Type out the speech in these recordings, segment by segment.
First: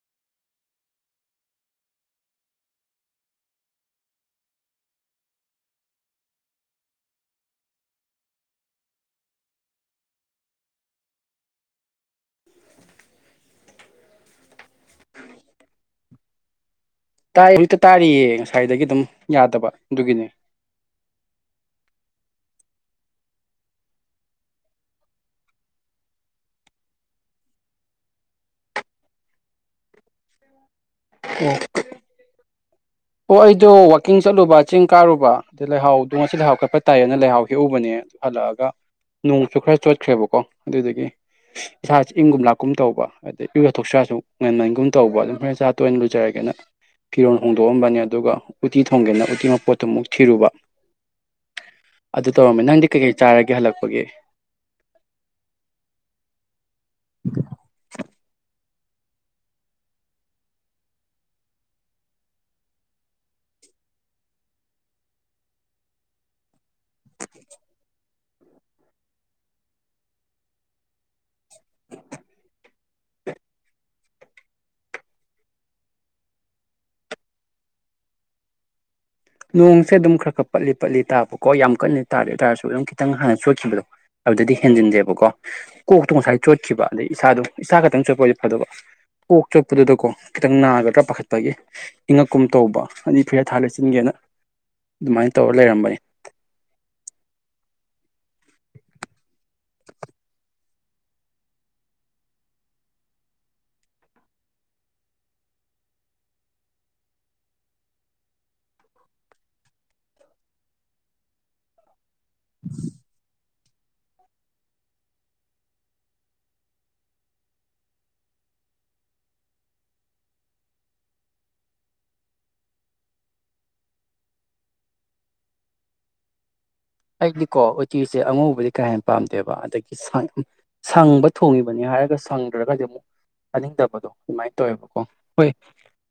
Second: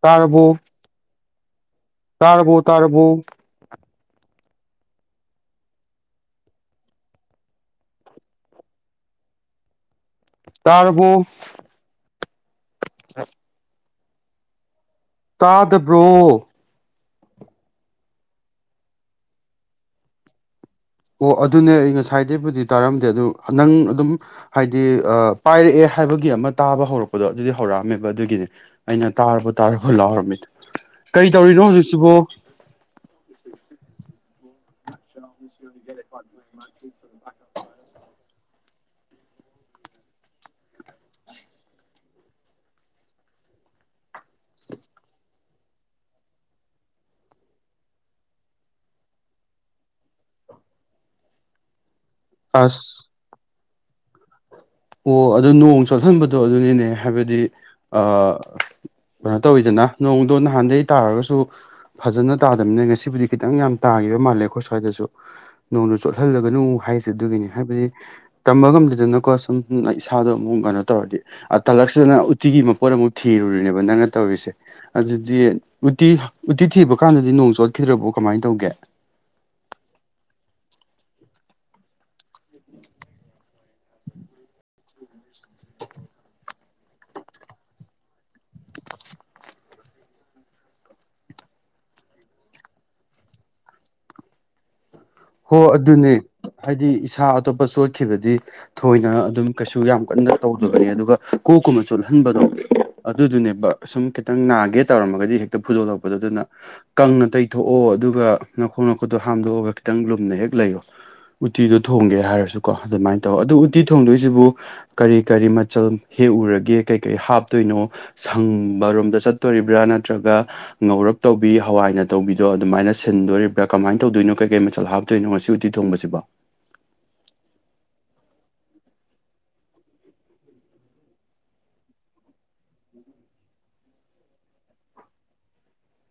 ꯇꯥꯔꯕꯣ ꯇꯥꯔꯕꯨ ꯇꯥꯔꯕꯨ ꯇꯔꯕꯣ [unintelligible] ꯇꯥꯗꯕ꯭ꯔꯣ ꯇꯥꯏ ꯌꯦ ꯍꯧꯖꯤꯛꯇ ꯇꯥꯔꯤꯌꯦ ꯉꯁꯥꯏꯗꯒꯤ ꯑꯗꯨꯝ ꯌꯥꯗꯕ ꯑꯗꯨꯒꯤꯅꯦ ꯑꯣ ꯑꯗꯨꯅꯦ ꯉꯁꯥꯏꯗꯩꯕꯨꯗꯤ ꯇꯥꯔꯝꯗꯦ ꯑꯗꯨ ꯅꯪ ꯑꯗꯨꯝ ꯍꯥꯏꯗꯤ ꯄꯥꯏꯔꯛꯑꯦ ꯍꯥꯏꯕꯒꯤ ꯑꯃ ꯇꯥꯕ ꯍꯧꯔꯛꯄꯗꯣ ꯑꯗꯨꯗꯤ ꯍꯧꯔꯛꯑꯝꯃꯦꯕ ꯑꯗꯨꯒꯤꯅꯦ ꯑꯩꯅ ꯇꯥꯔꯕ ꯇꯥꯔꯕ ꯂꯥꯎꯔꯝꯃꯤꯗꯣ ꯀꯔꯤ ꯇꯧꯔꯤꯅꯣ ꯍꯧꯖꯤꯛꯁꯤꯕꯣ ꯑꯣ ꯑꯩꯗꯣ ꯋꯥꯛꯀꯤꯡ ꯆꯠꯂꯨꯕ ꯆꯤꯡ ꯀꯥꯔꯨꯕ ꯂꯩꯍꯥꯎꯗꯣ ꯉꯁꯤ ꯂꯩꯍꯥꯎ ꯀꯣꯠꯄ ꯇꯥꯏꯌꯦꯅ ꯂꯩꯍꯥꯎ ꯍꯦꯛꯎꯕꯅꯦ ꯍꯜꯂꯛꯑꯒ ꯅꯣꯡꯁꯨ ꯈꯔ ꯆꯣꯠꯈ꯭ꯔꯦꯕꯀꯣ ꯑꯗꯨꯗꯨꯒꯤ ꯏꯁꯥꯁꯤ ꯏꯪꯒꯨꯝ ꯂꯥꯛꯀꯨꯝ ꯇꯧꯕ ꯑꯗꯩ ꯏꯔꯨꯊꯣꯛꯁꯤꯔꯥꯖꯨ ꯉꯟꯃꯟꯒꯨꯝ ꯇꯧꯕ ꯍꯧꯔꯦꯟ ꯆꯥꯛ ꯇꯣꯛ ꯑꯣꯏ ꯂꯨꯖꯔꯒꯦ ꯐꯤꯔꯣꯟ ꯍꯣꯡ ꯗꯣꯑꯝꯕꯅꯤ ꯑꯗꯨꯒ ꯎꯇꯤ ꯊꯣꯡꯒꯦꯅ ꯎꯇꯤ ꯃꯄꯣꯠꯇꯨ ꯑꯃꯨꯛ ꯊꯤꯔꯨꯕ ꯑꯗꯨ ꯇꯧꯔꯝꯃꯦ ꯅꯪꯗꯤ ꯑꯁ ꯀꯩꯀꯩ ꯆꯥꯔꯒꯦ ꯍꯜꯂꯛꯄꯒꯤ ꯑꯣ ꯑꯗꯨ ꯅꯣꯡ ꯆꯣꯠꯍꯟꯕꯗꯣ ꯑꯗꯨꯅꯤꯅꯦ ꯍꯥꯏꯕꯗꯤ ꯑꯥ ꯀꯩꯅꯣ ꯇꯧꯋꯤꯗꯅ ꯅꯣꯡꯗꯣ ꯅꯍꯥꯟꯗꯩ ꯇꯥꯔꯒꯁꯨ ꯐꯖꯅ ꯇꯥꯗꯝꯅꯤꯅ ꯉꯁꯤꯕꯨꯗꯤ ꯈꯤꯇꯪ ꯌꯥꯝ ꯇꯥ ꯇꯥꯒꯤꯕ ꯃꯥꯜꯂꯦ ꯈꯣꯏ ꯁ꯭ꯋꯥꯏꯗꯁꯨ ꯅꯣꯡꯗꯣ ꯆꯣꯠꯍꯜꯂꯒꯅꯨ ꯍꯥꯏꯁꯦ ꯑꯗꯨꯒꯤꯅꯤ ꯍꯥꯢꯕꯗꯤ ꯇꯝꯕ ꯗꯦꯗꯅꯀꯣꯁꯨꯝ ꯎꯝ ꯏꯁꯥꯗꯣ ꯑꯃꯨꯛ ꯀꯩꯅꯣ ꯇꯧꯔꯗꯤ ꯑꯥꯇꯂꯛꯁꯤꯗꯅ ꯎꯇꯤꯒꯤ ꯃꯄꯣꯠ ꯑꯃꯨꯛ ꯊꯤꯔꯨꯔꯤꯅꯦꯕ ꯅꯪꯅ ꯇꯧꯔꯤꯁꯦ ꯑꯗꯨꯗꯤ ꯎꯇꯤ ꯎꯇꯤ ꯊꯤꯕ ꯀꯥꯟꯗꯗꯤ ꯅꯣꯡ ꯆꯣꯠꯈꯤꯗ꯭ꯔꯕꯣ ꯀꯃꯥꯏꯅ ꯇꯧꯒꯦ ꯅꯣꯡꯁꯦ ꯑꯗꯨꯝ ꯈꯔ ꯈꯔ ꯄꯠꯂꯤ ꯄꯠꯂꯤ ꯇꯥꯕꯀꯣ ꯌꯥꯝ ꯀꯟꯅꯗꯤ ꯇꯥꯗꯦ ꯇꯥꯔꯁꯨ ꯑꯗꯨꯝ ꯈꯤꯇꯪ ꯍꯥꯟꯅ ꯆꯣꯠꯈꯤꯕꯗꯣ ꯑꯗꯨꯗꯗꯤ ꯍꯦꯟꯖꯤꯟꯗꯦꯕꯀꯣ ꯀꯣꯛꯇꯣ ꯉꯁꯥꯏ ꯆꯣꯠꯈꯤꯕ ꯑꯗꯩ ꯏꯁꯥꯗꯣ ꯏꯁꯥ ꯈꯛꯇꯪ ꯆꯣꯠ ꯑꯗꯨꯒ ꯀꯣꯛꯆꯨ ꯑꯗꯨꯗꯀꯣ ꯈꯤꯇꯪ ꯅꯥꯒꯗ꯭ꯔ ꯄꯥꯈꯠꯄꯒꯤ ꯏꯪꯉꯛꯀꯨꯝ ꯇꯧꯕ ꯑꯅꯤ ꯐꯨꯔꯤꯠ ꯊꯥꯕ ꯂꯤꯠꯁꯤꯟꯒꯦꯅ ꯍꯣ ꯑꯗꯨꯅꯦ ꯍꯥꯏꯗꯤ ꯏꯁꯥ ꯑꯇꯣꯞꯄ ꯆꯣꯠꯈꯤꯕꯗꯤ ꯊꯣꯏꯅ ꯑꯗꯨꯝ ꯀꯩꯁꯨ ꯌꯥꯝ ꯀꯟꯅ ꯇꯧ ꯑꯗꯨꯒ ꯀꯣꯛꯀꯨꯝꯕ ꯆꯣꯠꯍꯟꯕꯗꯣ ꯑꯗꯨꯗꯨꯅꯦꯕ ꯁꯨꯝ ꯈꯤꯇꯪ ꯅꯥꯒꯦ ꯇꯧꯔꯝꯃꯒꯗꯤ ꯍꯦꯛꯇ ꯐꯨꯗꯣꯛꯂꯛꯄꯗꯣ ꯑꯗꯨꯅ ꯀꯪꯅ ꯇꯩꯊꯣꯛꯑꯣ ꯑꯗꯨꯒ ꯅꯈꯣꯡ ꯅꯈꯨꯠꯇꯣ ꯍꯥꯝꯗꯣꯛꯑꯒ ꯈꯤꯇꯪ ꯂꯨꯝꯅ ꯍꯦꯛ ꯂꯩꯔꯣ ꯎꯇꯤꯗꯣ ꯊꯣꯡꯒꯦ ꯍꯥꯏꯔꯁꯨꯀꯣ ꯑꯗꯨꯃꯥꯏꯅ ꯇꯧ ꯑꯗꯨ ꯎꯇꯤ ꯊꯣꯡꯗꯣꯏꯁꯤꯕꯨ ꯀꯔꯤ ꯀꯔꯤ ꯃꯆꯜ ꯍꯦꯛꯎꯔꯒꯦ ꯀꯔꯤ ꯀꯔꯤ ꯍꯥꯞꯇꯣꯏꯅꯣ ꯁꯪ ꯕ ꯔꯣꯝꯗ ꯆꯠꯇꯣꯔꯤꯕ꯭ꯔ ꯅꯠꯇ꯭ꯔꯒ ꯉꯧꯔꯞ ꯇꯧꯕꯤ ꯍꯋꯥꯏꯅ ꯇꯧꯕꯤꯗꯣ ꯑꯗꯨꯃꯥꯏꯅ ꯁꯤꯟꯗꯣꯔꯤꯕ꯭ꯔꯥ ꯀꯃꯥꯏꯅ ꯇꯧꯗꯣꯏꯅꯣ ꯀꯩ ꯀꯩ ꯃꯆꯜ ꯍꯥꯞꯇꯣꯏꯅꯣ ꯉꯁꯤ ꯎꯇꯤ ꯊꯣꯡꯕꯁꯤꯕꯣ ꯑꯩꯗꯤꯀꯣ ꯎꯇꯤꯁꯦ ꯑꯉꯧꯕꯗꯤ ꯀꯥ ꯍꯦꯟꯅ ꯄꯥꯝꯗꯦꯕ ꯑꯗꯒꯤ ꯁꯪ ꯁꯪꯕ ꯊꯣꯡꯉꯤꯕꯅꯤ ꯍꯥꯏ ꯍꯥꯏꯔꯒ ꯁꯪꯗ꯭ꯔꯒꯗꯤ ꯑꯃꯨꯛ ꯆꯥꯅꯤꯡꯗꯕꯗꯣ ꯑꯗꯨꯃꯥꯏꯅ ꯇꯧꯋꯦꯕꯀꯣ ꯍꯣꯏ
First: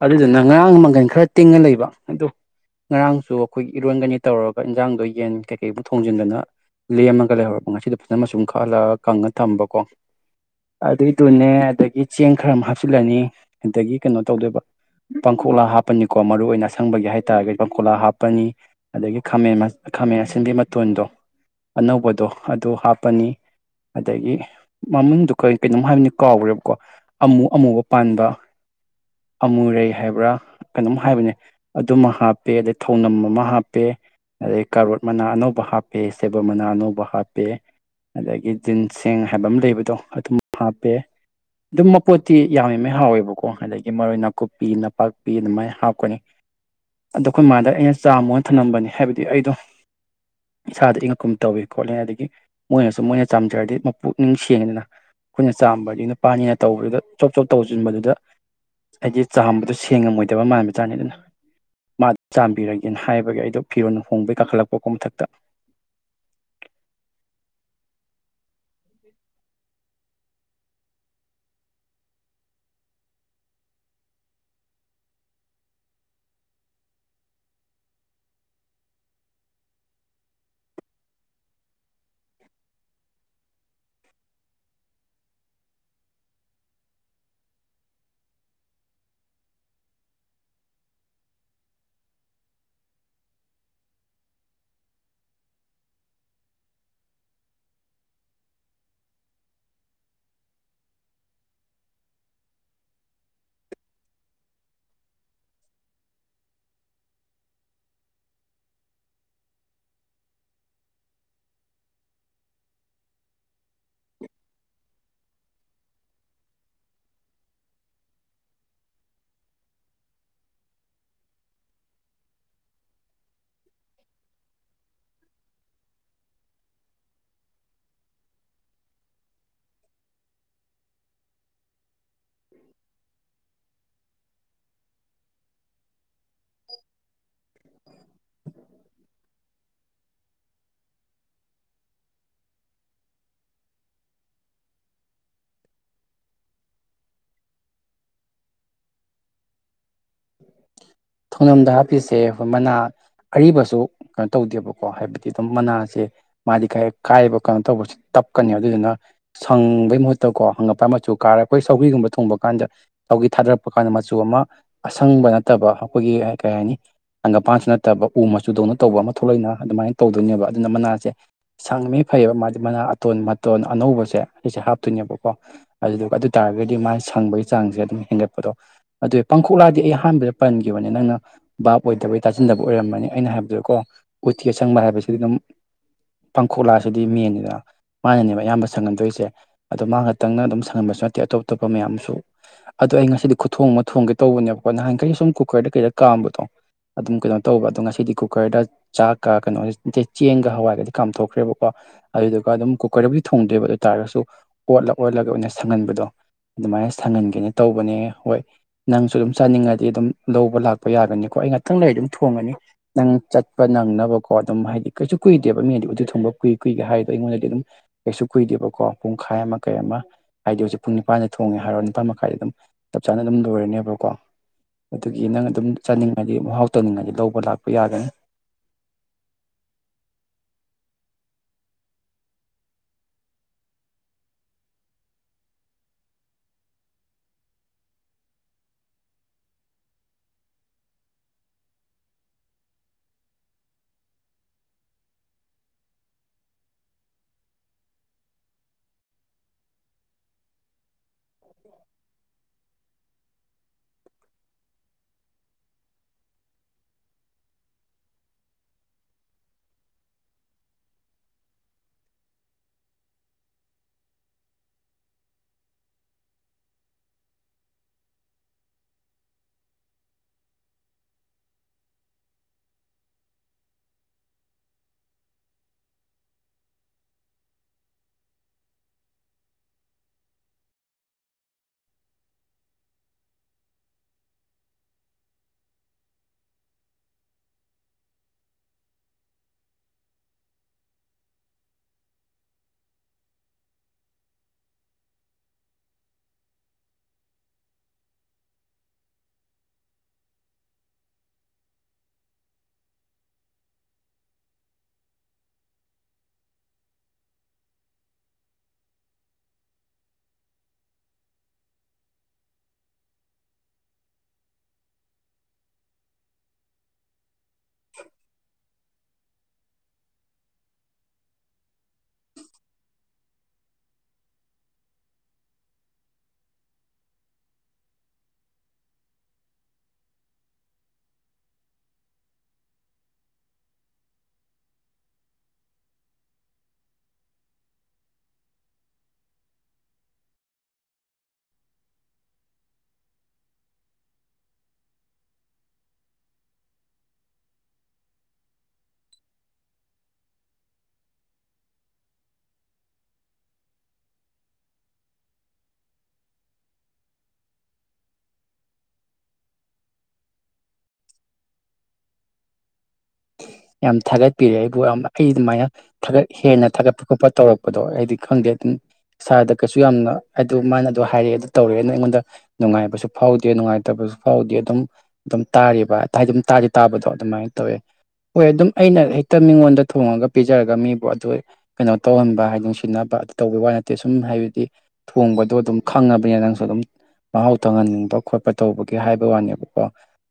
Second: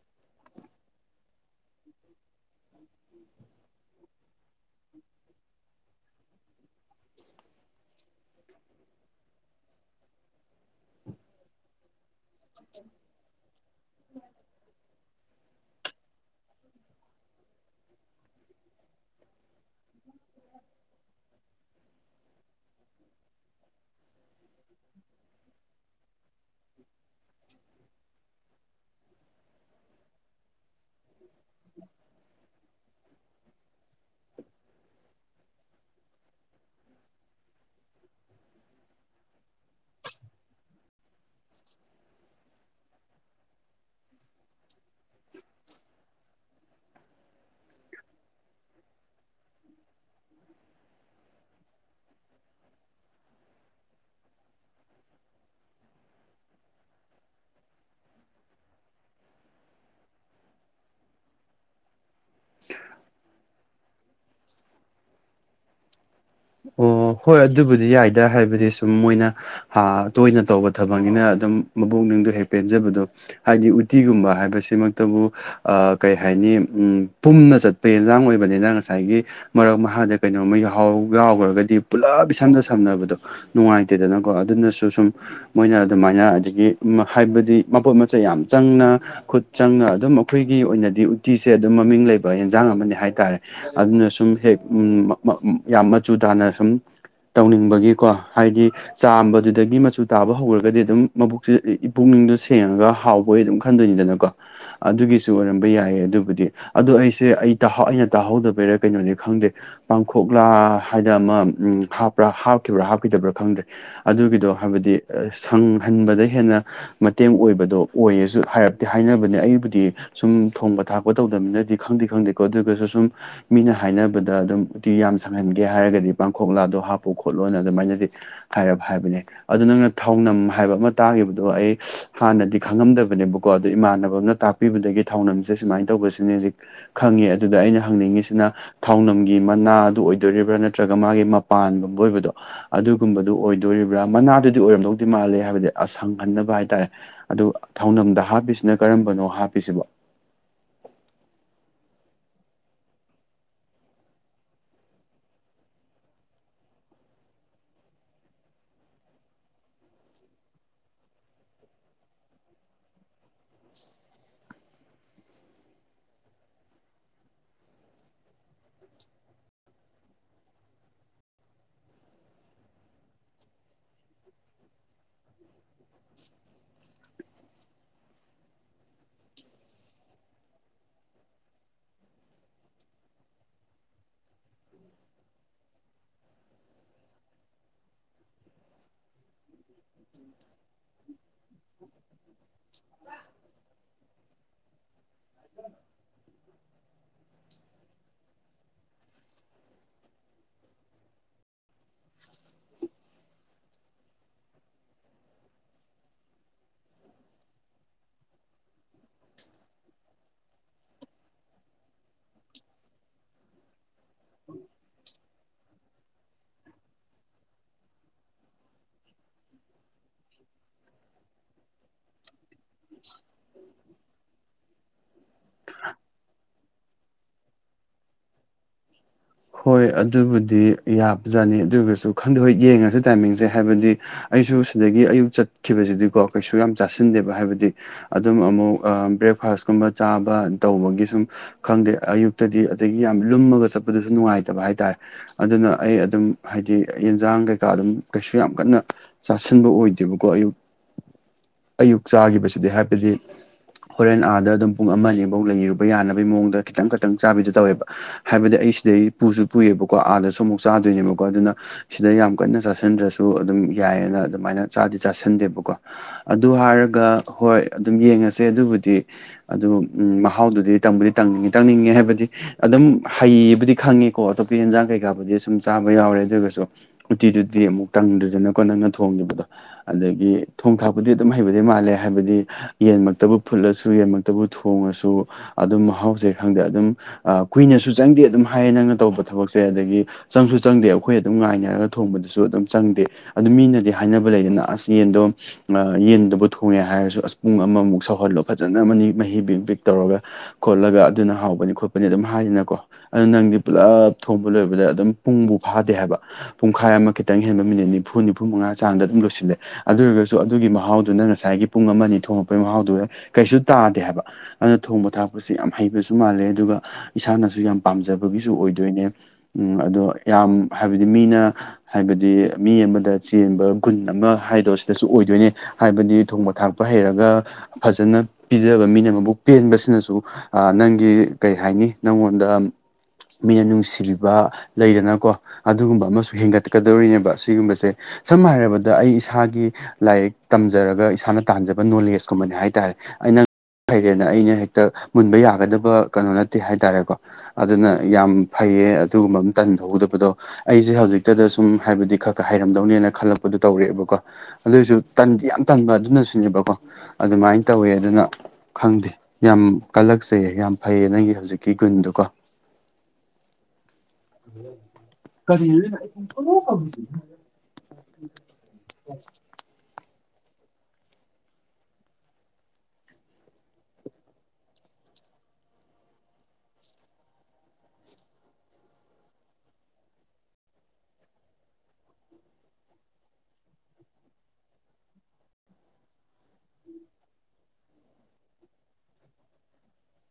ꯑꯗꯨꯗꯨꯅ ꯉꯔꯥꯡ ꯃꯪꯒꯟ ꯈꯔ ꯇꯤꯡꯉ ꯂꯩꯕ ꯑꯗꯨ ꯉꯔꯥꯡꯁꯨ ꯑꯩꯈꯣꯏ ꯏꯔꯣꯟꯒꯅꯤ ꯇꯧꯔꯒ ꯏꯟꯖꯥꯡꯗꯣ ꯌꯦꯟ ꯀꯩ ꯊꯣꯡꯖꯤꯟꯗꯅ ꯂꯦꯝꯃꯒ ꯂꯩꯍꯧꯔꯕ ꯉꯁꯤꯗꯣ ꯐꯖꯅ ꯃꯆꯨꯝ ꯈꯛꯍꯜꯂ ꯀꯪꯉ ꯊꯝꯕꯀꯣ ꯑꯗꯨꯏꯗꯨꯅꯦ ꯑꯗꯨꯗꯒꯤ ꯆꯦꯡ ꯈꯔ ꯑꯃ ꯍꯥꯞꯆꯤꯜꯂꯅꯤ ꯑꯗꯒꯤ ꯀꯩꯅꯣ ꯇꯧꯗꯣꯏꯕ ꯄꯥꯡꯈꯣꯛꯂꯥ ꯍꯥꯞꯄꯅꯤꯀꯣ ꯃꯔꯨ ꯑꯣꯏꯅ ꯑꯁꯪꯕꯒꯤ ꯍꯥꯏꯇꯥꯔꯒꯗꯤ ꯄꯥꯡꯈꯣꯛꯂꯥ ꯍꯥꯞꯄꯅꯤ ꯑꯗꯒꯤ ꯈꯥꯃꯦꯟ ꯈꯥꯃꯦꯟ ꯁꯤꯟꯕꯤ ꯃꯇꯣꯟꯗꯣ ꯑꯅꯧꯕꯗꯣ ꯑꯗꯨ ꯍꯥꯞꯄꯅꯤ ꯑꯗꯒꯤ ꯃꯃꯤꯡꯗꯨ ꯀꯩꯅꯣ ꯀꯩꯅꯣꯝ ꯍꯥꯏꯕꯅꯤ ꯀꯥꯎꯒꯔꯦꯕꯀꯣ ꯑꯃꯨ ꯑꯃꯨꯕ ꯄꯥꯟꯕ ꯑꯃꯨꯔꯩ ꯍꯥꯏꯕ꯭ꯔꯥ ꯀꯩꯅꯣꯝ ꯍꯥꯏꯕꯅꯦ ꯑꯗꯨꯃ ꯍꯥꯞꯄꯦ ꯑꯗꯩ ꯊꯧꯅꯝ ꯑꯃ ꯍꯥꯞꯄꯦ ꯑꯗꯩ ꯀꯥꯔꯣꯠ ꯃꯅꯥ ꯑꯅꯧꯕ ꯍꯥꯞꯄꯦ ꯁꯦꯕꯣꯠ ꯃꯅꯥ ꯑꯅꯧꯕ ꯍꯥꯞꯄꯦ ꯑꯗꯒꯤ ꯖꯤꯟ ꯁꯦꯡ ꯍꯥꯏꯕ ꯑꯃ ꯂꯩꯕꯗꯣ ꯑꯗꯨꯝꯃ ꯍꯥꯞꯄꯦ ꯑꯗꯨꯝ ꯃꯄꯣꯠꯇꯤ ꯌꯥꯝꯃꯩ ꯍꯥꯎꯋꯦꯕꯀꯣ ꯑꯗꯒꯤ ꯃꯔꯣꯏ ꯅꯥꯀꯨꯞꯄꯤ ꯅꯄꯥꯛꯄꯤ ꯑꯗꯨꯃꯥꯏꯅ ꯍꯥꯞꯀꯅꯤ ꯑꯗꯣ ꯈꯣꯏ ꯏꯃꯥꯗ ꯑꯩꯅ ꯆꯥꯝꯃꯣꯅ ꯊꯅꯝꯕꯅꯦ ꯍꯥꯏꯕꯗꯤ ꯑꯩꯗꯣ [inaudible] ꯏꯁꯥꯗ ꯏꯪꯉꯛꯀꯨꯝ ꯇꯧꯌꯤ ꯈꯣꯠꯂꯤ ꯑꯗꯒꯤ ꯃꯣꯏꯅꯁꯨ ꯃꯣꯏꯅ ꯆꯥꯝꯖꯔꯗꯤ ꯃꯄꯨꯛꯅꯤꯡ ꯁꯦꯡꯉꯤꯗꯅ ꯑꯩꯈꯣꯏꯅ ꯆꯥꯝꯕꯅꯤꯅ ꯅꯨꯄꯥꯅꯤꯅ ꯇꯧꯕꯗꯨꯗ ꯆꯣꯞ ꯆꯣꯞ ꯇꯧꯁꯤꯟꯕꯗꯨꯗ ꯍꯥꯏꯗꯤ ꯆꯥꯝꯕꯗꯨ ꯁꯦꯡꯉꯝꯃꯣꯏꯗꯕ ꯃꯥꯟꯕ ꯖꯥꯠꯅꯤ ꯗꯅ ꯃꯥ ꯆꯥꯝꯕꯤꯔꯒꯦꯅ ꯍꯥꯏꯕꯒꯤ ꯑꯩꯗꯣ ꯐꯤꯔꯣꯟ ꯍꯣꯡꯕꯒꯤ ꯀꯥꯈꯠꯂꯛ ꯄꯣꯛꯀꯣꯛ ꯃꯊꯛꯇ ꯑꯣ ꯍꯣꯏ ꯑꯗꯨꯕꯨꯗꯤ ꯌꯥꯏꯗ ꯍꯥꯏꯕꯗꯤ ꯁꯨꯝ ꯃꯣꯏꯅ ꯍꯥ ꯇꯣꯏꯅ ꯇꯧꯕ ꯊꯕꯛꯅꯤꯅ ꯑꯗꯨꯝ ꯃꯕꯨꯛꯅꯤꯡꯗꯣ ꯍꯦꯛ ꯄꯦꯟꯖꯕꯗꯣ ꯍꯥꯏꯗꯤ ꯎꯇꯤꯒꯨꯝꯕ ꯍꯥꯏꯕꯁꯤꯃꯛꯇꯕꯨ ꯑ ꯀꯩ ꯍꯥꯏꯅꯤ ꯎ ꯄꯨꯝꯅ ꯆꯠꯄ ꯌꯦꯟꯖꯥꯡ ꯑꯣꯏꯕꯅꯤꯅ ꯉꯁꯥꯏꯒꯤ ꯃꯔꯛ ꯃꯍꯥꯗ ꯀꯩꯅꯣꯝꯃ ꯌꯥꯍꯥꯎ ꯌꯥꯎꯒ꯭ꯔꯒꯗꯤ ꯄꯨꯜꯂꯞ ꯏꯁꯝꯗ ꯁꯝꯅꯕꯗꯣ ꯅꯨꯡꯉꯥꯏꯇꯦꯗꯅꯀꯣ ꯑꯗꯨꯅꯁꯨ ꯁꯨꯝ ꯃꯣꯏꯅ ꯑꯗꯨꯃꯥꯏꯅ ꯑꯗꯒꯤ ꯍꯥꯏꯕꯗꯤ ꯃꯄꯣꯠ ꯃꯆꯩ ꯌꯥꯝ ꯆꯪꯅ ꯈꯨꯠ ꯆꯪꯅ ꯑꯗꯨꯝ ꯑꯩꯈꯣꯏꯒꯤ ꯑꯣꯏꯅꯗꯤ ꯎꯇꯤꯁꯦ ꯑꯗꯨꯝ ꯃꯃꯤꯡ ꯂꯩꯕ ꯌꯦꯟꯖꯥꯡ ꯑꯃꯅꯤ ꯍꯥꯏꯇꯥꯔꯦ ꯑꯗꯨꯅ ꯁꯨꯝ ꯍꯦꯛ ꯎꯝ ꯃ ꯃ ꯌꯥꯝ ꯃꯆꯨ ꯇꯥꯅ ꯁꯨꯝ ꯇꯧꯅꯤꯡꯕꯒꯤꯀꯣ ꯍꯥꯏꯗꯤ ꯆꯥꯝꯕꯗꯨꯗꯒꯤ ꯃꯆꯨ ꯇꯥꯕ ꯍꯧꯔꯒꯗꯤ ꯑꯗꯨꯝ ꯃꯕꯨꯛꯆꯦ ꯄꯨꯛꯅꯤꯡꯗꯣ ꯁꯦꯡꯉꯒ ꯍꯥꯎꯕꯣꯏ ꯑꯗꯨꯝ ꯈꯟꯗꯣꯏꯅꯤꯗꯅꯀꯣ ꯑꯗꯨꯒꯤꯁꯨ ꯑꯣꯏꯔꯝꯕ ꯌꯥꯏꯌꯦ ꯑꯗꯨꯕꯨꯗꯤ ꯑꯗꯣ ꯑꯩꯁꯦ ꯑꯩ ꯑꯩꯅ ꯇꯥꯍꯧꯗꯕꯩꯔ ꯀꯩꯅꯣꯅꯤ ꯈꯪꯗꯦ ꯄꯥꯡꯈꯣꯛꯂꯥ ꯍꯥꯏꯗꯅ ꯑꯃ ꯎꯝ ꯍꯥꯞꯄ꯭ꯔꯥ ꯍꯥꯞꯈꯤꯕ꯭ꯔꯥ ꯍꯥꯞꯈꯤꯗꯕ꯭ꯔꯥ ꯈꯪꯗ꯭ꯔꯦ ꯑꯗꯨꯒꯤꯗꯣ ꯍꯥꯏꯕꯗꯤ ꯁꯪꯍꯟꯕꯗ ꯍꯦꯟꯅ ꯃꯇꯦꯡ ꯑꯣꯏꯕꯗꯣ ꯑꯣꯏꯁꯨ ꯍꯥꯔꯞꯇꯤ ꯍꯥꯏꯅꯕꯅꯦ ꯑꯩꯕꯨꯗꯤ ꯁꯨꯝ ꯊꯣꯡꯕ ꯊꯥꯛꯄ ꯇꯧꯗꯅꯤꯅ ꯑꯗꯨꯗꯤ ꯈꯪꯗꯤ ꯈꯪꯗꯦꯀꯣ ꯑꯗꯨꯏꯒꯁꯨ ꯁꯨꯝ ꯃꯤꯅ ꯍꯥꯏꯅꯕꯗ ꯑꯗꯨꯝ ꯑꯨꯇꯤ ꯌꯥꯝ ꯁꯪꯍꯟꯒꯦ ꯍꯥꯏꯔꯒꯗꯤ ꯄꯥꯡꯈꯣꯛꯂꯥꯗꯣ ꯍꯥꯞꯄꯨ ꯈꯣꯠꯂꯨꯅ ꯑꯗꯨꯃꯥꯏꯅꯗꯤ ꯍꯥꯏꯔꯞ ꯍꯥꯏꯕꯅꯦ ꯑꯗꯨ ꯅꯪꯅ ꯊꯧꯅꯝ ꯍꯥꯏꯕ ꯑꯃ ꯇꯥ ꯗꯣ ꯑꯩ ꯍꯥꯟꯅꯗꯤ ꯈꯪꯉꯝꯗꯕꯅꯦꯕꯀꯣ ꯑꯗꯣ ꯏꯃꯥꯟꯅꯕ ꯑꯃꯅ ꯇꯥꯛꯄꯤꯕꯗꯒꯤ ꯊꯥꯎꯅꯝꯁꯦ ꯁꯨꯃꯥꯏꯅ ꯇꯧꯕꯁꯦ ꯍꯧꯖꯤꯛ ꯈꯪꯉꯦ ꯑꯗꯨꯗ ꯑꯩꯅ ꯍꯪꯅꯤꯡꯉꯤꯁꯤꯅ ꯊꯧꯎꯅꯝꯒꯤ ꯃꯅꯥ ꯑꯗꯨ ꯑꯣꯏꯗꯣꯔꯤꯕ꯭ꯔꯥ ꯅꯠꯇ꯭ꯔꯒ ꯅꯠꯇ꯭ꯔꯒ ꯃꯥꯒꯤ ꯃꯄꯥꯟꯒꯨꯝꯕ ꯑꯣꯏꯕꯗꯣ ꯑꯗꯨꯒꯨꯝꯕꯗꯨ ꯑꯣꯏꯗꯣꯔꯤꯕ꯭ꯔꯥ ꯃꯅꯥꯗꯨꯗꯤ ꯑꯣꯏꯔꯝꯗꯧꯗꯤ ꯃꯥꯜꯂꯦ ꯍꯥꯏꯕꯗꯤ ꯑ ꯁꯪꯍꯟꯅꯕ ꯍꯥꯏꯇꯥꯔꯦ ꯑꯗꯨ ꯊꯥꯎꯅꯝꯗ ꯍꯥꯞꯄꯤꯁꯤꯅ ꯀꯔꯝꯕꯅꯣ ꯍꯥꯞꯄꯤꯁꯤꯕꯣ [inaudible] ꯊꯣꯡꯅꯝꯗ ꯍꯥꯞꯄꯤꯁꯦ ꯑꯩꯈꯣꯏ ꯃꯅꯥ ꯑꯔꯤꯕꯁꯨ ꯀꯩꯅꯣ ꯇꯧꯗꯦꯕꯀꯣ ꯍꯥꯏꯕꯗꯤ ꯑꯗꯨꯝ ꯃꯅꯥꯁꯦ ꯃꯥꯗꯤ ꯀꯥꯔꯛ ꯀꯥꯏꯕ ꯀꯩꯅꯣ ꯇꯧꯕꯁꯦ ꯇꯞꯀꯅꯤ ꯑꯗꯨꯗꯨꯅ ꯁꯪꯕꯩ ꯃꯍꯨꯠꯇ ꯀꯣ ꯍꯪꯀꯄꯥꯜ ꯃꯆꯨ ꯀꯥꯔ ꯑꯩꯈꯣꯏ ꯁꯧꯒꯔꯤꯒꯨꯝꯕ ꯊꯣꯡꯕ ꯀꯥꯟꯗ ꯒꯤ ꯊꯥꯗꯔꯛꯄ ꯀꯥꯟꯗ ꯃꯆꯨ ꯑꯃ ꯑꯁꯪꯕ ꯅꯠꯇꯕ ꯑꯩꯈꯣꯏꯒꯤ ꯀꯩ ꯍꯥꯏꯅꯤ ꯍꯪꯒꯄꯥꯟꯁꯨ ꯅꯠꯇꯕ ꯎ ꯃꯆꯨꯗꯧꯅ ꯇꯧꯕ ꯑꯃ ꯊꯣꯛꯂꯛꯏꯅ ꯑꯗꯨꯃꯥꯏꯅ ꯇꯧꯗꯣꯏꯅꯦꯕ ꯑꯗꯨꯅ ꯃꯅꯥꯁꯦ ꯁꯪꯉꯤꯉꯩ ꯐꯩꯌꯦꯕ ꯃꯥꯗꯤ ꯃꯅꯥ ꯑꯇꯣꯟ ꯃꯇꯣꯟ ꯑꯅꯧꯕꯁꯦ ꯁꯤꯁꯦ ꯍꯥꯞꯇꯣꯏꯅꯦꯕꯀꯣ ꯑꯗꯨꯗꯨꯒ ꯑꯗꯨ ꯇꯥꯔ ꯑꯗꯧꯗꯤ ꯁꯪꯕꯩ ꯆꯥꯡꯁꯦ ꯑꯗꯨꯝ ꯍꯦꯟꯒꯠꯄꯗꯣ ꯑꯗꯨꯏ ꯄꯥꯡ ꯈꯣꯛꯂꯥꯗꯤ ꯑꯩ ꯑꯍꯥꯟꯕꯗ ꯄꯟꯈꯤꯕꯅꯤ ꯅꯪꯅ ꯕꯥꯞ ꯑꯣꯏꯗꯕꯩ ꯇꯥꯁꯤꯟꯗꯕ ꯑꯣꯏꯔꯝꯃꯅꯤ ꯑꯩꯅ ꯍꯥꯏꯕꯗꯨꯀꯣ ꯑꯁꯪꯕ ꯍꯥꯏꯕꯁꯤꯗꯤ ꯑꯗꯨꯝ ꯄꯥꯡꯈꯣꯛꯂꯥꯁꯤꯗꯤ ꯃꯦꯟꯅꯤꯗꯅ ꯃꯥꯅꯅꯦꯕ ꯑꯌꯥꯝꯕ ꯁꯪꯍꯟꯗꯣꯏꯁꯦ ꯑꯗꯣ ꯃꯥ ꯉꯥꯛꯇꯪꯅ ꯑꯗꯨꯝ ꯁꯪꯍꯟꯕꯁꯨ ꯅꯠꯇꯦ ꯑꯇꯣꯞ ꯑꯇꯣꯞꯄ ꯃꯌꯥꯝꯁꯨ ꯑꯗꯣ ꯑꯩ ꯉꯁꯤꯗꯤ ꯈꯨꯊꯣꯡ ꯑꯃ ꯊꯣꯡꯒꯦ ꯇꯧꯕꯅꯦꯕꯀꯣ ꯅꯍꯥꯟꯀꯩ ꯁꯨꯝ ꯀꯨꯀꯔꯗ ꯀꯩꯗ ꯀꯥꯝꯕꯗꯣ ꯑꯗꯨꯝ ꯀꯩꯅꯣ ꯇꯧꯕ ꯑꯗꯣ ꯉꯁꯤꯗꯤ ꯀꯨꯀꯔꯗ ꯆꯥꯛꯀ ꯀꯩꯅꯣ ꯆꯦ ꯆꯦꯡꯒ ꯍꯋꯥꯏꯒꯗꯤ ꯀꯥꯝꯊꯣꯛꯈ꯭ꯔꯦꯕꯀꯣ ꯑꯗꯨꯗꯨꯒ ꯑꯗꯨꯝ ꯀꯨꯀꯔꯗꯕꯨꯗꯤ ꯊꯣꯡꯗꯦꯕ ꯑꯗꯨ ꯇꯥꯔꯒꯁꯨ ꯑꯣꯠꯂ ꯑꯣꯠꯂꯒ ꯑꯣꯏꯅ ꯁꯪꯍꯟꯕꯗꯣ ꯑꯗꯨꯃꯥꯏꯅ ꯁꯥꯡꯍꯟꯒꯦꯅꯦ ꯇꯧꯕꯅꯦ ꯍꯣꯏ ꯅꯪꯁꯨ ꯑꯗꯨꯝ ꯆꯥꯅꯤꯡꯉꯗꯤ ꯑꯗꯨꯝ ꯂꯧꯕ ꯂꯥꯛꯄ ꯌꯥꯒꯅꯤꯀꯣ ꯑꯩ ꯉꯥꯛꯇꯪ ꯂꯩꯔꯗꯤ ꯑꯗꯨꯝ ꯊꯣꯡꯉꯅꯤ ꯅꯪ ꯆꯠꯄ ꯅꯪ ꯅꯪꯅꯕꯀꯣ ꯑꯗꯨꯝ ꯍꯥꯏꯗꯤ ꯀꯩꯁꯨ ꯀꯨꯏꯗꯦꯕ ꯃꯤꯅꯗꯤ ꯎꯇꯤ ꯊꯣꯡꯕ ꯀꯨꯏ ꯀꯨꯏꯒ ꯍꯥꯏꯗꯣ ꯑꯩꯉꯣꯟꯗꯗꯤ ꯑꯗꯨꯝ ꯀꯩꯁꯨ ꯀꯨꯏꯗꯦꯕꯀꯣ ꯄꯨꯡꯈꯥꯏ ꯑꯃ ꯀꯩ ꯑꯃ ꯍꯥꯏꯗꯤ ꯍꯧꯖꯤꯛ ꯄꯨꯡ ꯅꯤꯄꯥꯟꯗ ꯊꯣꯡꯉꯦ ꯍꯥꯏꯔꯣ ꯅꯤꯄꯥꯜ ꯃꯈꯥꯏꯗ ꯑꯗꯨꯝ ꯆꯞ ꯆꯥꯅ ꯑꯗꯨꯝ ꯂꯣꯏꯔꯅꯦꯕꯀꯣ ꯑꯗꯨꯒꯤ ꯅꯪ ꯑꯗꯨꯝ ꯆꯥꯅꯤꯡꯉꯗꯤ ꯃꯍꯥꯎ ꯇꯣꯡꯅꯤꯡꯉꯗꯤ ꯂꯧꯕ ꯂꯥꯛꯄ ꯌꯥꯒꯅꯤ ꯍꯣꯏ ꯑꯗꯨꯕꯨꯗꯤ ꯌꯥꯕꯖꯥꯠꯅꯤ ꯑꯗꯨꯒꯁꯨ ꯈꯪꯗꯦ ꯍꯣꯏ ꯌꯦꯡꯉꯁꯦ ꯇꯥꯏꯃꯤꯡꯁꯦ ꯍꯥꯏꯕꯗꯤ ꯑꯩꯁꯨ ꯁꯤꯗꯒꯤ ꯑꯌꯨꯛ ꯆꯠꯈꯤꯕꯁꯤꯗꯤꯀꯣ ꯀꯩꯁꯨ ꯌꯥꯝ ꯆꯥꯁꯤꯟꯗꯦꯕ ꯍꯥꯏꯕꯗꯤ ꯑꯗꯨꯝ ꯑꯃꯨꯛ ꯕ꯭ꯔꯦꯛ ꯕ꯭ꯔꯦꯛꯐꯥꯁ ꯀꯨꯝꯕ ꯆꯥꯕ ꯇꯧꯕꯒꯤ ꯁꯨꯝ ꯈꯪꯗꯦ ꯑꯌꯨꯛꯇꯗꯤ ꯑꯗꯒꯤ ꯌꯥꯝ ꯂꯨꯝꯃꯒ ꯆꯠꯄꯗꯨ ꯁꯨ ꯅꯨꯡꯉꯥꯏꯇꯕ ꯍꯥꯏꯇꯥꯔꯦ ꯑꯗꯨꯅ ꯑꯩ ꯑꯗꯨꯝ ꯍꯥꯏꯗꯤ ꯌꯦꯟꯁꯥꯡ ꯀꯩꯀꯥ ꯑꯗꯨꯝ ꯀꯩꯁꯨ ꯌꯥꯝ ꯀꯟꯅ ꯆꯥꯁꯤꯟꯕ ꯑꯣꯏꯗꯦꯕꯀꯣ ꯑꯌꯨꯛ ꯑꯌꯨꯛ ꯆꯥꯈꯤꯕꯁꯤꯗꯤ ꯍꯥꯏꯕꯗꯤ ꯍꯣꯔꯦꯟ ꯑꯥꯗ ꯑꯗꯨꯝ ꯄꯨꯡ ꯑꯃ ꯑꯅꯤꯐꯧ ꯂꯩꯔꯨꯕ ꯌꯥꯅꯕꯒꯤ ꯃꯑꯣꯡꯗ ꯈꯤꯇꯪ ꯈꯇꯪ ꯆꯥꯕꯤꯗꯨ ꯇꯧꯋꯦꯕ ꯍꯥꯏꯕꯗꯤ ꯑꯩ ꯁꯤꯗꯩ ꯄꯨꯁꯨ ꯄꯨꯌꯦꯕꯀꯣ ꯑꯥꯗꯁꯨ ꯑꯃꯨꯛ ꯆꯥꯗꯣꯏꯅꯦꯕꯀꯣ ꯑꯗꯨꯅ ꯁꯤꯗ ꯌꯥꯝ ꯀꯟꯅ ꯆꯥꯁꯤꯟꯗ꯭ꯔꯁꯨ ꯑꯗꯨꯝ ꯌꯥꯏ ꯌꯥꯌꯦꯅ ꯑꯗꯨꯃꯥꯏꯅ ꯆꯥꯗꯤ ꯆꯥꯁꯤꯟꯗꯦꯕꯀꯣ ꯑꯗꯨ ꯍꯥꯏꯔꯒ ꯍꯣꯏ ꯑꯗꯨꯝ ꯌꯦꯡꯉꯁꯦ ꯑꯗꯨꯕꯨꯗꯤ ꯑꯗꯨ ꯎꯝ ꯃꯍꯥꯎꯗꯨꯗꯤ ꯇꯪꯕꯨꯗꯤ ꯇꯪꯅꯤꯡꯉꯤ ꯇꯪꯅꯤꯡꯉꯦ ꯍꯥꯏꯕꯗꯤ ꯑꯗꯨꯝ ꯍꯩꯌꯦꯕꯨꯗꯤ ꯈꯪꯉꯤꯀꯣ ꯑꯇꯣꯞꯄ ꯌꯦꯟꯖꯥꯡ ꯀꯩꯀꯥꯕꯨꯗꯤ ꯁꯨꯝ ꯆꯥꯕ ꯌꯥꯎꯔꯦ ꯑꯗꯨꯒꯁꯨ ꯎꯇꯤꯗꯨꯗꯤ ꯑꯃꯨꯛ ꯇꯪꯗ꯭ꯔꯤꯗꯅꯀꯣ ꯅꯪ ꯅ ꯊꯣꯡꯈꯤꯕꯗꯣ ꯑꯗꯒꯤ ꯊꯣꯡ ꯊꯥꯛꯄꯗꯤ ꯑꯗꯨꯝ ꯍꯩꯕꯗꯤ ꯃꯥꯜꯂꯦ ꯍꯥꯏꯕꯗꯤ ꯌꯦꯟꯃꯛꯇꯕꯨ ꯐꯨꯠꯂ ꯁꯨ ꯌꯦꯟꯃꯛꯇꯕꯨ ꯊꯣꯡꯉꯁꯨ ꯑꯗꯨꯝ ꯃꯍꯥꯎꯁꯦ ꯈꯪꯗꯦ ꯑꯗꯨꯝ ꯀꯨꯏꯅꯁꯨ ꯆꯪꯗꯦ ꯑꯗꯨꯝ ꯍꯥꯏꯌꯦ ꯅꯪꯅ ꯇꯧꯕ ꯊꯕꯛꯁꯦ ꯑꯗꯒꯤ ꯆꯪꯁꯨ ꯆꯪꯗꯦ ꯑꯩꯈꯣꯏ ꯑꯗꯨꯝ ꯉꯥꯏꯅꯔꯒ ꯊꯣꯡꯕꯗꯨꯁꯨ ꯑꯗꯨꯝ ꯆꯪꯗꯦ ꯃꯤꯅꯗꯤ ꯍꯥꯏꯅꯕ ꯂꯩꯗꯅ ꯑꯁ ꯌꯦꯟꯗꯣ ꯌꯦꯟꯗꯕꯨ ꯊꯣꯡꯉꯦ ꯍꯥꯏꯔꯖꯨ ꯑꯁ ꯄꯨꯡ ꯑꯃꯃꯨꯛ ꯁꯧꯍꯜꯂꯣ ꯐꯖꯅ ꯃꯍꯤ ꯕꯤꯛ ꯕꯤꯛ ꯇꯧꯔꯒ ꯈꯣꯠꯂꯒ ꯑꯗꯨꯅ ꯍꯥꯎꯕꯅꯤ ꯈꯣꯠꯄꯅꯤ ꯑꯗꯨꯝ ꯍꯥꯏꯗꯅꯀꯣ ꯑꯗꯨ ꯅꯪꯗꯤ ꯄꯨꯂꯞ ꯊꯣꯡꯕ ꯂꯣꯏꯕꯗ ꯑꯗꯨꯝ ꯄꯨꯡꯕꯨ ꯐꯥꯗꯦ ꯍꯥꯏꯕ ꯄꯨꯡꯈꯥꯏ ꯑꯃ ꯈꯤꯇꯪ ꯍꯦꯟꯕ ꯃꯤꯅꯤꯠ ꯅꯤꯐꯨ ꯄꯨꯡ ꯅꯤꯐꯨ ꯃꯉꯥ ꯆꯥꯡꯗ ꯑꯗꯨꯝ ꯂꯣꯏꯁꯤꯜꯂꯦ ꯑꯗꯨ ꯑꯣꯏꯔꯒꯖꯨ ꯑꯗꯨꯒꯤ ꯃꯍꯥꯎꯗꯨꯅ ꯉꯁꯥꯏꯒꯤ ꯄꯨꯡ ꯑꯃ ꯑꯅꯤ ꯊꯣꯡꯉꯛꯄꯒꯤ ꯃꯍꯥꯎꯗꯨꯒ ꯀꯩꯁꯨ ꯇꯥꯗꯦ ꯍꯥꯏꯕ ꯑꯗꯨꯅ ꯊꯣꯡꯕ ꯊꯥꯛꯄꯁꯦ ꯌꯥꯝ ꯍꯩꯕꯁꯨ ꯃꯥꯜꯂꯦ ꯑꯗꯨꯒ ꯏꯁꯥꯅꯁꯨ ꯌꯥꯝ ꯄꯥꯝꯖꯕꯒꯤꯁꯨ ꯑꯣꯏ ꯎꯝ ꯑꯗꯣ ꯌꯥꯝ ꯍꯥꯏꯕꯗꯤ ꯃꯤꯅ ꯍꯥꯏꯕꯗꯤ ꯃꯤ ꯑꯃꯗ ꯆꯦꯟꯕ ꯒꯨꯟ ꯑꯃ ꯍꯥꯏꯗꯣ ꯁꯤꯗꯁꯨ ꯑꯣꯏꯗꯣꯏꯅꯦ ꯍꯥꯏꯕꯗꯤ ꯊꯣꯡꯕ ꯊꯥꯛꯄ ꯍꯩꯔꯒ ꯐꯖꯅ ꯄꯤꯖ ꯃꯤꯅ ꯑꯃꯕꯨꯛ ꯄꯦꯟꯕꯁꯤꯅꯁꯨ ꯅꯪꯒꯤ ꯀꯩ ꯍꯥꯏꯅꯤ ꯅꯪꯉꯣꯟꯗ ꯃꯤꯅ ꯅꯨꯡꯁꯤꯕꯤꯕ ꯂꯩꯗꯅꯀꯣ ꯑꯗꯨꯒꯨꯝꯕ ꯑꯃꯁꯨ ꯍꯦꯟꯒꯠꯀꯗꯧꯔꯤꯅꯦꯕ ꯁꯤꯒꯨꯝꯕꯁꯦ ꯁꯝꯅ ꯍꯥꯏꯔꯕꯗ ꯑꯩ ꯏꯁꯥꯒꯤ ꯂꯥꯏꯔꯤꯛ ꯇꯝꯖꯔꯒ ꯏꯁꯥꯅ ꯇꯥꯟꯖꯕ ꯅꯣꯂꯦꯖꯀꯨꯝꯕꯅꯦ ꯍꯥꯏ ꯇꯥꯔꯦ ꯑꯩꯅ ꯍꯩꯔꯦꯅ ꯑꯩꯅ ꯍꯦꯛꯇ ꯃꯨꯟꯕ ꯌꯥꯒꯗꯕ ꯀꯩꯅꯣ ꯅꯠꯇꯦ ꯍꯥꯏ ꯇꯥꯔꯦꯀꯣ ꯑꯗꯨꯅ ꯌꯥꯝ ꯐꯩꯌꯦ ꯑꯗꯨ ꯒꯨꯝꯕꯃ ꯇꯟꯍꯧꯗꯣ ꯑꯩꯖꯦ ꯍꯧꯖꯤꯛꯇꯗ ꯁꯨꯝ ꯍꯥꯏꯕꯗꯤ ꯈꯔ ꯈ ꯍꯥꯏ ꯍꯩꯔꯝꯗꯧꯕꯅꯦꯅ ꯈꯜꯂꯛꯄꯗꯣ ꯇꯧꯔꯛꯑꯦꯕꯀꯣ ꯑꯗꯨꯏꯖꯨ ꯇꯟꯗꯤ ꯌꯥꯝ ꯇꯟꯕ ꯑꯗꯨꯅꯁꯨꯅꯦꯕꯀꯣ ꯑꯗꯨꯃꯥꯢ ꯑꯗꯨꯃꯥꯏꯅ ꯇꯧꯋꯦ ꯑꯗꯨꯅ ꯈꯪꯗꯦ ꯌꯥꯝ ꯀꯜꯂꯛꯆꯩꯌꯦ ꯌꯥꯝ ꯐꯩꯌꯦ ꯅꯪꯒꯤ ꯍꯧꯖꯤꯛꯀꯤ ꯒꯨꯟꯗꯣꯀꯣ ꯌꯥꯝ ꯊꯥꯒꯠꯄꯤꯔꯦ ꯑꯩꯕꯨ ꯌꯥꯝ ꯑꯩ ꯑꯗꯨꯃꯥꯏꯅ ꯊꯥꯒꯠ ꯍꯦꯟꯅ ꯊꯥꯒꯠꯄ ꯈꯣꯠꯄ ꯇꯧꯔꯛꯄꯗꯣ ꯑꯩꯗꯤ ꯈꯪꯗꯦ ꯗꯨꯝ ꯏꯁꯥꯗ ꯀꯩꯁꯨ ꯌꯥꯝꯅ ꯑꯗꯨ ꯃꯥꯅ ꯑꯗꯨ ꯍꯥꯏꯔꯛꯑꯦ ꯑꯗꯨ ꯇꯧꯔꯛꯑꯦꯅ ꯑꯩꯉꯣꯟꯗ ꯅꯨꯡꯉꯥꯏꯕꯁꯨ ꯐꯥꯎꯗꯦ ꯅꯨꯡꯉꯥꯏꯇꯕꯁꯨ ꯐꯥꯎꯗꯦ ꯑꯗꯨꯝ ꯑꯗꯨꯝ ꯇꯥꯔꯤꯕ ꯍꯥꯏꯗꯤ ꯑꯗꯨꯝ ꯇꯥꯔꯤ ꯇꯥꯕꯗꯣ ꯑꯗꯨꯃꯥꯏꯅ ꯇꯧꯋꯦ ꯍꯣꯏ ꯑꯗꯨꯝ ꯑꯩꯅ ꯍꯦꯛꯇ ꯃꯤꯉꯣꯟꯗ ꯊꯣꯡꯉꯒ ꯄꯤꯖꯔꯒ ꯃꯤꯕꯨ ꯑꯗꯨ ꯀꯩꯅꯣ ꯇꯧꯍꯟꯕ ꯍꯥꯏ ꯅꯨꯡꯁꯤꯅꯕ ꯇꯧꯕꯒꯤ ꯋꯥ ꯅꯠꯇꯦ ꯁꯨꯝ ꯍꯥꯏꯕꯗꯤ ꯊꯣꯡꯕꯗꯣ ꯑꯗꯨꯝ ꯈꯪꯉꯕꯅꯤꯅ ꯅꯪꯁꯨ ꯑꯗꯨꯝ ꯃꯍꯥꯎ ꯇꯪꯍꯟꯅꯤꯡꯕ ꯈꯣꯠꯄ ꯇꯧꯕꯒꯤ ꯍꯥꯏꯕ ꯋꯥꯅꯦꯕꯀꯣ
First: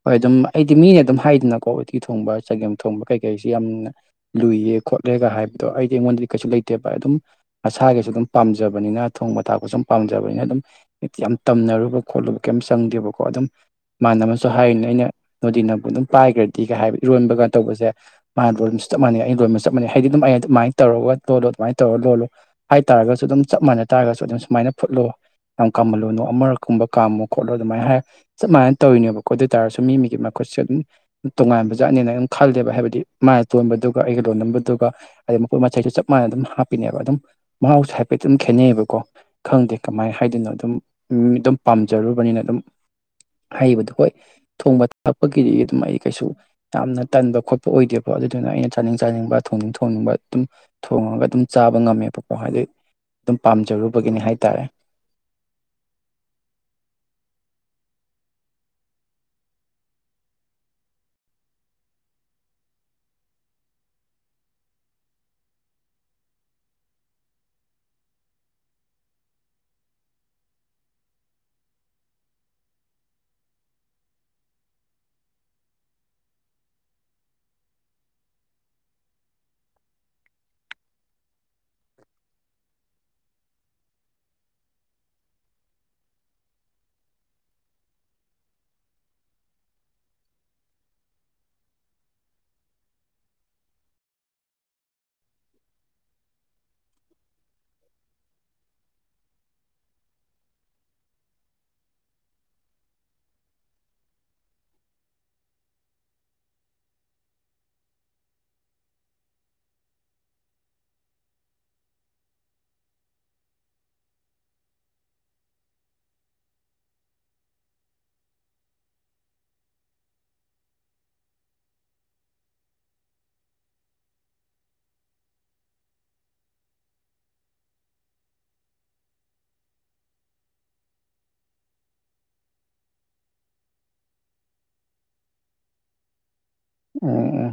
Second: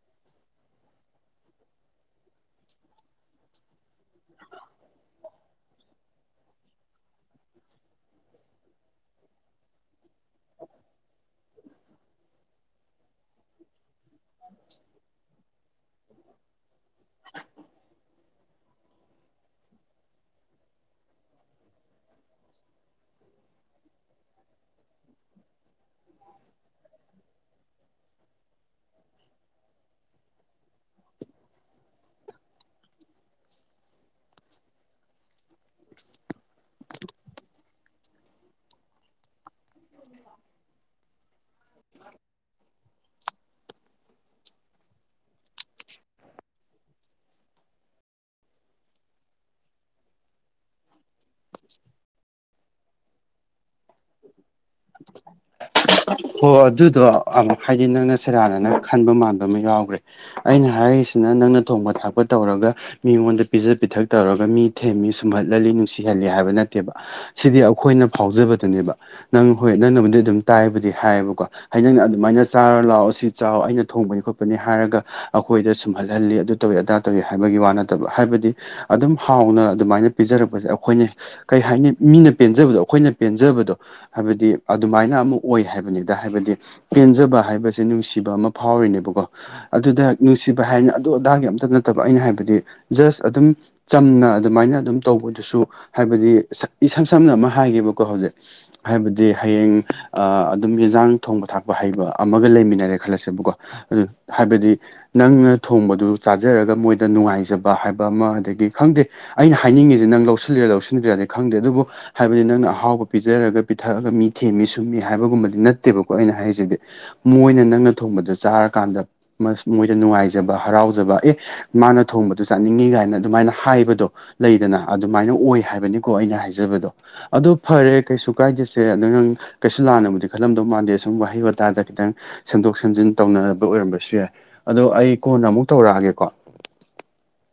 ꯍꯣꯏ ꯑꯗꯨꯝ ꯑꯩꯗꯤ ꯃꯤꯅ ꯑꯗꯨꯝ ꯍꯥꯏꯗꯅꯀꯣ ꯎꯇꯤ ꯊꯣꯡꯕ ꯆꯒꯦꯝ ꯊꯣꯡꯕ ꯀꯩꯀꯩꯁꯤ ꯌꯥꯝꯅ ꯂꯨꯏꯌꯦ ꯈꯣꯠꯂꯦꯒ ꯍꯥꯏꯕꯗꯣ ꯑꯩꯗꯤ ꯑꯩꯉꯣꯟꯗꯗꯤ ꯀꯩꯁꯨ ꯂꯩꯇꯦꯕ ꯑꯗꯨꯝ ꯏꯁꯥꯒꯤꯁꯨ ꯑꯗꯨꯝ ꯄꯥꯝꯖꯕꯅꯤꯅ ꯊꯣꯡꯕ ꯊꯥꯛꯄꯁꯨꯨꯝ ꯄꯥꯝꯖꯕꯅꯤꯅ ꯑꯗꯨꯝ ꯌꯥꯝ ꯇꯝꯅꯔꯨꯕ ꯈꯣꯠꯂꯨꯕ ꯀꯩꯝ ꯆꯪ ꯈꯪꯗꯦꯕꯀꯣ ꯑꯗꯨꯝ ꯃꯅꯕꯅꯁꯨ ꯍꯥꯏꯔꯤꯅꯦ ꯑꯩꯅ ꯅꯣꯗꯤꯅꯕꯨ ꯑꯗꯨꯝ ꯄꯥꯏꯒ꯭ꯔꯗꯤ ꯍꯥꯏ ꯏꯔꯣꯟꯕꯒ ꯃꯥ ꯂꯣꯟꯕꯁꯨ ꯆꯞ ꯃꯥꯟꯅꯩ ꯑꯩ ꯂꯣꯟꯕꯁꯨ ꯆꯞ ꯃꯥꯟꯅꯩ ꯍꯥꯏꯗꯤ ꯑꯗꯨꯝ ꯑꯩ ꯑꯗꯨꯃꯥꯏ ꯇꯧꯔꯒ ꯂꯣꯜꯂꯣ ꯑꯗꯨꯃꯥꯏꯅ ꯇꯧꯔꯒ ꯂꯣꯜꯂꯣ ꯍꯥꯏꯇꯥꯔꯒꯁꯨ ꯑꯗꯨꯝ ꯆꯞꯃꯥꯟꯅ ꯇꯥꯔꯁꯨ ꯑꯗꯨꯝ ꯁꯨꯃꯥꯏꯅ ꯐꯨꯠꯂꯣ ꯌꯥꯝ ꯀꯥꯃꯜꯂꯨꯅꯣ ꯑꯃꯨꯔꯛꯀꯨꯝꯕ ꯀꯥꯃꯨ ꯈꯣꯠꯂꯣ ꯑꯗꯨꯃꯥꯏꯅ ꯍꯥꯏꯔ ꯆꯞꯃꯥꯟꯅꯅ ꯇꯧꯔꯤꯅꯦꯕꯀꯣ ꯑꯗꯨ ꯑꯣꯏꯇꯥꯥꯔꯁꯨ ꯃꯤ ꯃꯤꯒꯤ ꯃꯈꯨ ꯁꯨ ꯑꯗꯨꯝ ꯇꯣꯉꯥꯟꯕ ꯖꯥꯠꯅꯤꯅ ꯑꯩꯝ ꯈꯜꯂꯦꯕ ꯍꯥꯏꯕꯗꯤ ꯃꯥꯢ ꯑꯇꯣꯟꯕꯗꯨꯒ ꯑꯩꯒꯤ ꯂꯣꯟꯅꯕꯗꯨꯒ ꯍꯥꯢꯗꯤ ꯃꯄꯣꯠ ꯃꯆꯩꯁꯨ ꯆꯞ ꯃꯥꯟꯅ ꯑꯗꯨꯝ ꯍꯥꯞꯄꯤꯅꯦꯕ ꯑꯗꯨꯝ ꯃꯍꯥꯎꯁꯦ ꯍꯥꯏꯐꯦꯠꯇꯤ ꯑꯗꯨꯝ ꯈꯦꯠꯅꯩꯌꯦꯕꯀꯣ ꯈꯪꯗꯦ ꯀꯃꯥꯏꯅ ꯍꯥꯏꯗꯣꯏꯅꯣ ꯑꯗꯨꯝ ꯃꯤ ꯑꯗꯨꯝ ꯄꯥꯝꯖꯔꯨꯕꯅꯤꯅ ꯑꯗꯨꯝ ꯍꯩꯕꯗꯨ ꯍꯣꯏ ꯊꯣꯡꯕ ꯊꯥꯛꯄꯒꯤꯗꯤ ꯑꯗꯨꯝ ꯑꯩ ꯀꯩꯁꯨ ꯌꯥꯝꯅ ꯇꯟꯕ ꯈꯣꯠꯄ ꯑꯣꯏꯗꯦꯕꯣ ꯑꯗꯨꯗꯨꯅ ꯑꯩꯅ ꯆꯥꯅꯤꯡ ꯆꯥꯅꯤꯡꯕ ꯊꯣꯡꯅꯤꯡ ꯊꯣꯡꯅꯤꯡꯕ ꯑꯗꯨꯝ ꯊꯣꯡꯉꯒ ꯑꯗꯨꯝ ꯆꯥꯕ ꯉꯝꯃꯦꯕ ꯍꯥꯏꯗꯤ ꯑꯗꯨꯝ ꯄꯥꯝꯖꯔꯨꯕꯒꯤꯅꯤ ꯍꯥꯏꯇꯥꯔꯦ [unintelligible] ꯍꯣ ꯑꯗꯨꯗꯣ ꯑꯝ ꯍꯥꯏꯗꯤ ꯅꯪꯅ ꯁꯦꯔꯥꯟꯅꯅ ꯈꯟꯕ ꯃꯥꯟꯕ ꯑꯃ ꯌꯥꯎꯒ꯭ꯔꯦ ꯑꯩꯅ ꯍꯥꯏꯔꯤꯁꯤꯅ ꯅꯪꯅ ꯊꯣꯡꯕ ꯊꯥꯛꯄ ꯇꯧꯔꯒ ꯃꯤꯉꯣꯟꯗ ꯄꯤꯖ ꯄꯤꯊꯛ ꯇꯧꯔꯒ ꯃꯤ ꯊꯦꯝꯃꯤ ꯁꯨꯝꯍꯠꯍꯜꯂꯤ ꯅꯨꯡꯁꯤꯍꯜꯂꯤ ꯍꯥꯏꯕ ꯅꯠꯇꯦꯕ ꯁꯤꯗꯤ ꯑꯩꯈꯣꯏꯅ ꯐꯥꯎꯖꯕꯗꯨꯅꯦꯕ ꯅꯪ ꯍꯣꯏ ꯅꯪꯅꯕꯨꯗꯤ ꯑꯗꯨꯝ ꯇꯥꯏꯕꯨꯗꯤ ꯍꯥꯏꯌꯦꯕꯀꯣ ꯍꯥꯏ ꯅꯪꯅ ꯑꯗꯨꯃꯥꯏꯅ ꯆꯥꯔ ꯂꯥꯛꯑꯣ ꯁꯤ ꯆꯥꯎ ꯑꯩꯅ ꯊꯣꯡꯕꯅꯤ ꯈꯣꯠꯄꯅꯤ ꯍꯥꯏꯔꯒ ꯑꯩꯈꯣꯏꯗ ꯁꯨꯝꯍꯜꯍꯜꯂꯤ ꯑꯗꯨ ꯇꯧꯋꯤ ꯑꯗꯥ ꯇꯧꯋꯤ ꯍꯥꯏꯕꯒꯤ ꯋꯥ ꯅꯠꯇꯕ ꯍꯥꯏꯕꯗꯤ ꯑꯗꯨꯝ ꯍꯥꯎꯅ ꯑꯗꯨꯃꯥꯏꯅ ꯄꯤꯖꯔꯛꯄꯁꯦ ꯑꯩꯈꯣꯏꯅ ꯀꯩ ꯍꯥꯏꯅꯤ ꯃꯤꯅ ꯄꯦꯟꯖꯕꯗꯣ ꯑꯩꯈꯣꯏꯅ ꯄꯦꯟꯖꯕꯗꯣ ꯍꯥꯏꯕꯗꯤ ꯑꯗꯨꯃꯥꯏꯅ ꯑꯃ ꯑꯣꯏ ꯍꯥꯏꯕꯅꯤꯗ ꯍꯥꯏꯕꯗꯤ ꯄꯦꯟꯖꯕ ꯍꯥꯏꯕꯁꯦ ꯅꯨꯡꯁꯤꯕ ꯑꯃ ꯐꯥꯎꯔꯤꯅꯦꯕ ꯑꯗꯨꯗ ꯅꯨꯡꯁꯤꯕ ꯍꯥꯏꯅ ꯑꯗꯨ ꯑꯗꯥꯒꯤ ꯑꯝꯇꯒꯤ ꯅꯠꯇꯕ ꯑꯩꯅ ꯍꯥꯏꯕꯗꯤ ꯖꯁ ꯑꯗꯨꯝ ꯆꯝ ꯅ ꯑꯗꯨꯃꯥꯏꯅ ꯑꯗꯨꯝ ꯇꯧꯕꯗꯨꯁꯨ ꯍꯥꯏꯕꯗꯤ ꯏꯁꯝ ꯁꯝꯅ ꯑꯃ ꯍꯥꯏꯒꯦꯕꯀꯣ ꯍꯧꯖꯤꯛ ꯍꯥꯏꯕꯗꯤ ꯍꯌꯦꯡ ꯑ ꯑꯗꯨꯝ ꯌꯦꯟꯖꯥꯡ ꯊꯣꯡꯕ ꯊꯥꯛꯄ ꯍꯩꯕ ꯑꯃꯒ ꯂꯩꯃꯤꯟꯅꯔꯦ ꯈꯜꯂꯁꯦꯕꯀꯣ ꯑꯗꯨ ꯍꯥꯏꯕꯗꯤ ꯅꯪꯅ ꯊꯣꯡꯕꯗꯨ ꯆꯥꯖꯔꯒ ꯃꯣꯏꯗ ꯅꯨꯡꯉꯥꯏꯖꯕ ꯍꯥꯏꯕ ꯑꯃ ꯑꯗꯒꯤ ꯈꯪꯗꯦ ꯑꯩꯅ ꯍꯥꯏꯅꯤꯡꯉꯤꯁꯦ ꯅꯪ ꯂꯧꯁꯤꯜꯂꯤꯔꯥ ꯂꯧꯁꯤꯟꯗ꯭ꯔꯤꯔꯗꯤ ꯈꯪꯗꯦ ꯑꯗꯨꯕꯨ ꯍꯥꯏꯕꯗꯤ ꯅꯪꯅ ꯑꯍꯥꯎꯕ ꯄꯤꯖꯔꯒ ꯄꯤꯊꯛꯑꯒ ꯃꯤ ꯊꯦꯝꯃꯤ ꯁꯨꯝꯃꯤ ꯍꯥꯏꯕꯒꯨꯝꯕꯗꯤ ꯅꯠꯇꯦꯕꯀꯣ ꯑꯩꯅ ꯍꯥꯏꯔꯤꯁꯤꯗꯤ ꯃꯣꯏꯅ ꯅꯪꯅ ꯊꯣꯡꯕꯗꯣ ꯆꯥꯔ ꯀꯥꯟꯗ ꯃꯣꯏꯗ ꯅꯨꯡꯉꯥꯏꯖꯕ ꯍꯔꯥꯎꯖꯕ ꯑꯦ ꯃꯥꯅ ꯊꯣꯡꯕꯗꯨ ꯆꯥꯅꯤꯡꯉꯤ ꯀꯥꯏꯅ ꯑꯗꯨꯃꯥꯏꯅ ꯍꯥꯏ ꯍꯥꯏꯕꯗꯣ ꯂꯩꯗꯅ ꯑꯗꯨꯃꯥꯏꯅ ꯑꯣꯏ ꯍꯥꯏꯕꯅꯤꯀꯣ ꯑꯩꯅ ꯍꯥꯏꯖꯕꯗꯣ ꯑꯗꯨ ꯐꯔꯦ ꯀꯩꯁꯨ ꯀꯥꯏꯗꯦꯁꯦ ꯑꯗꯣ ꯅꯪ ꯀꯩꯁꯨ ꯂꯥꯟꯅꯕꯨꯗꯤ ꯈꯜꯂꯝꯗꯧ ꯃꯥꯟꯗꯦ ꯑꯁꯨꯝ ꯋꯥꯍꯩ ꯋꯥꯇꯥꯗ ꯈꯤꯇꯪ ꯁꯦꯝꯗꯣꯛ ꯁꯦꯝꯖꯤꯟ ꯇꯧꯅ ꯑꯣꯏꯔꯝꯕꯁꯨ ꯌꯥꯏ ꯑꯗꯣ ꯑꯩ ꯀꯣꯟꯅ ꯑꯃꯨꯛ ꯇꯧꯔꯛꯑꯒꯦꯀꯣ ꯑꯣ